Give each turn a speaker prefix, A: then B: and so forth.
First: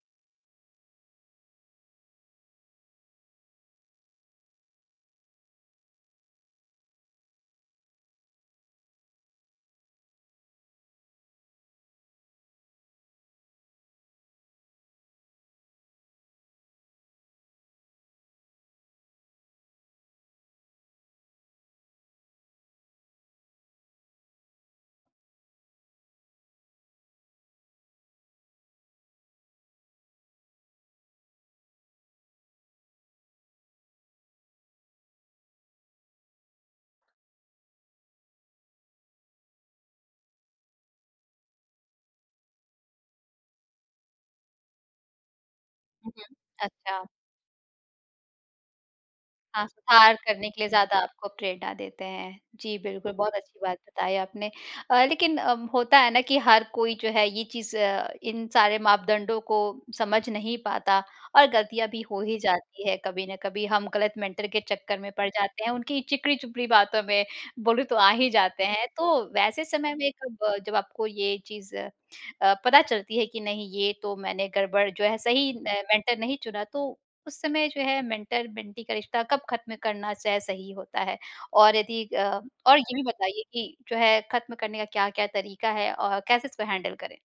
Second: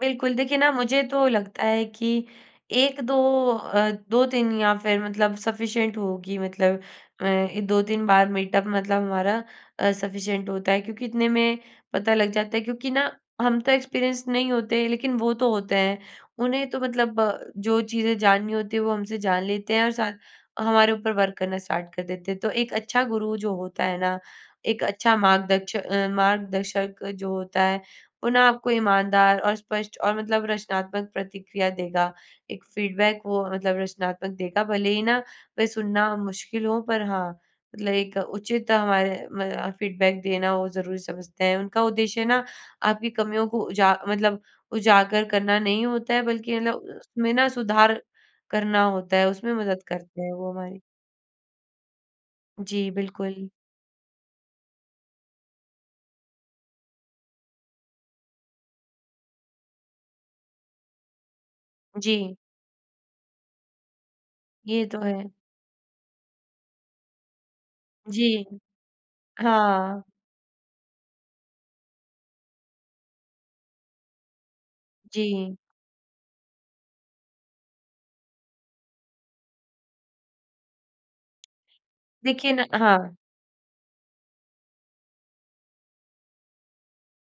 A: बिल्कुल। देखिए ना मुझे तो लगता है कि 1-2 अ, 2-3 या फिर मतलब सफीशिएंट होगी मतलब मैं 2-3 बार मीटअप मतलब हमारा अ, सफीशिएंट होता है क्योंकि इतने में पता लग जाता है क्योंकि ना हम तो एक्सपेरिएंस्ड नहीं होते, लेकिन वो तो होते हैं, उन्हें तो मतलब जो चीजें जाननी होती है वो हमसे जान लेते हैं और साथ हमारे ऊपर वर्क करना स्टार्ट कर देते हैं। तो एक अच्छा गुरु जो होता है ना, एक अच्छा मार्गदच्चा मार्गदर्शक जो होता है, वो ना आपको ईमानदार और स्पष्ट और मतलब रचनात्मक प्रतिक्रिया देगा। एक फीडबैक वो मतलब रचनात्मक देगा भले ही ना वे सुनना मुश्किल हो पर हाँ, मतलब एक उचित हमारे मदा फीडबैक देना वो ज़रूरी समझते हैं, उनका उद्देश्य ना आपकी कमियों को उजा मतलब उजागर करना नहीं
B: हुँ,
A: होता है बल्कि मतलब
B: अच्छा।
A: उसमें ना सुधार करना होता है उसमें
B: हाँ,
A: मदद
B: हार
A: करते हैं
B: करने
A: वो
B: के लिए
A: हमारी।
B: ज़्यादा आपको प्रेरणा देते हैं। जी,
A: जी,
B: बिल्कुल बहुत
A: बिल्कुल।
B: अच्छी बात बताई आपने। अ, लेकिन अ, होता है ना कि हर कोई जो है ये चीज़, इन सारे मापदंडों को समझ नहीं पाता और गलतियाँ भी हो
A: जी।
B: ही जाती है कभी न कभी, हम गलत मेंटर के
A: ये
B: चक्कर
A: तो
B: में पड़
A: है।
B: जाते हैं। उनकी चिकनी-चुपड़ी बातों में बोलूँ तो आ ही
A: जी।
B: जाते हैं, तो वैसे समय
A: हाँ।
B: में कब जब आपको ये चीज़ अ, पता चलती है कि नहीं ये तो मैंने गड़बड़ जो है सही
A: जी।
B: मेंटर नहीं चुना तो उस समय जो है मेंटर मेंटी का रिश्ता कब खत्म करना चाहे च सही होता है? और यदि अ,
A: देखिए ना
B: और ये
A: हाँ।
B: भी बताइए कि जो है खत्म करने का क्या-क्या तरीका है अ, कैसे इसको हैंडल करें।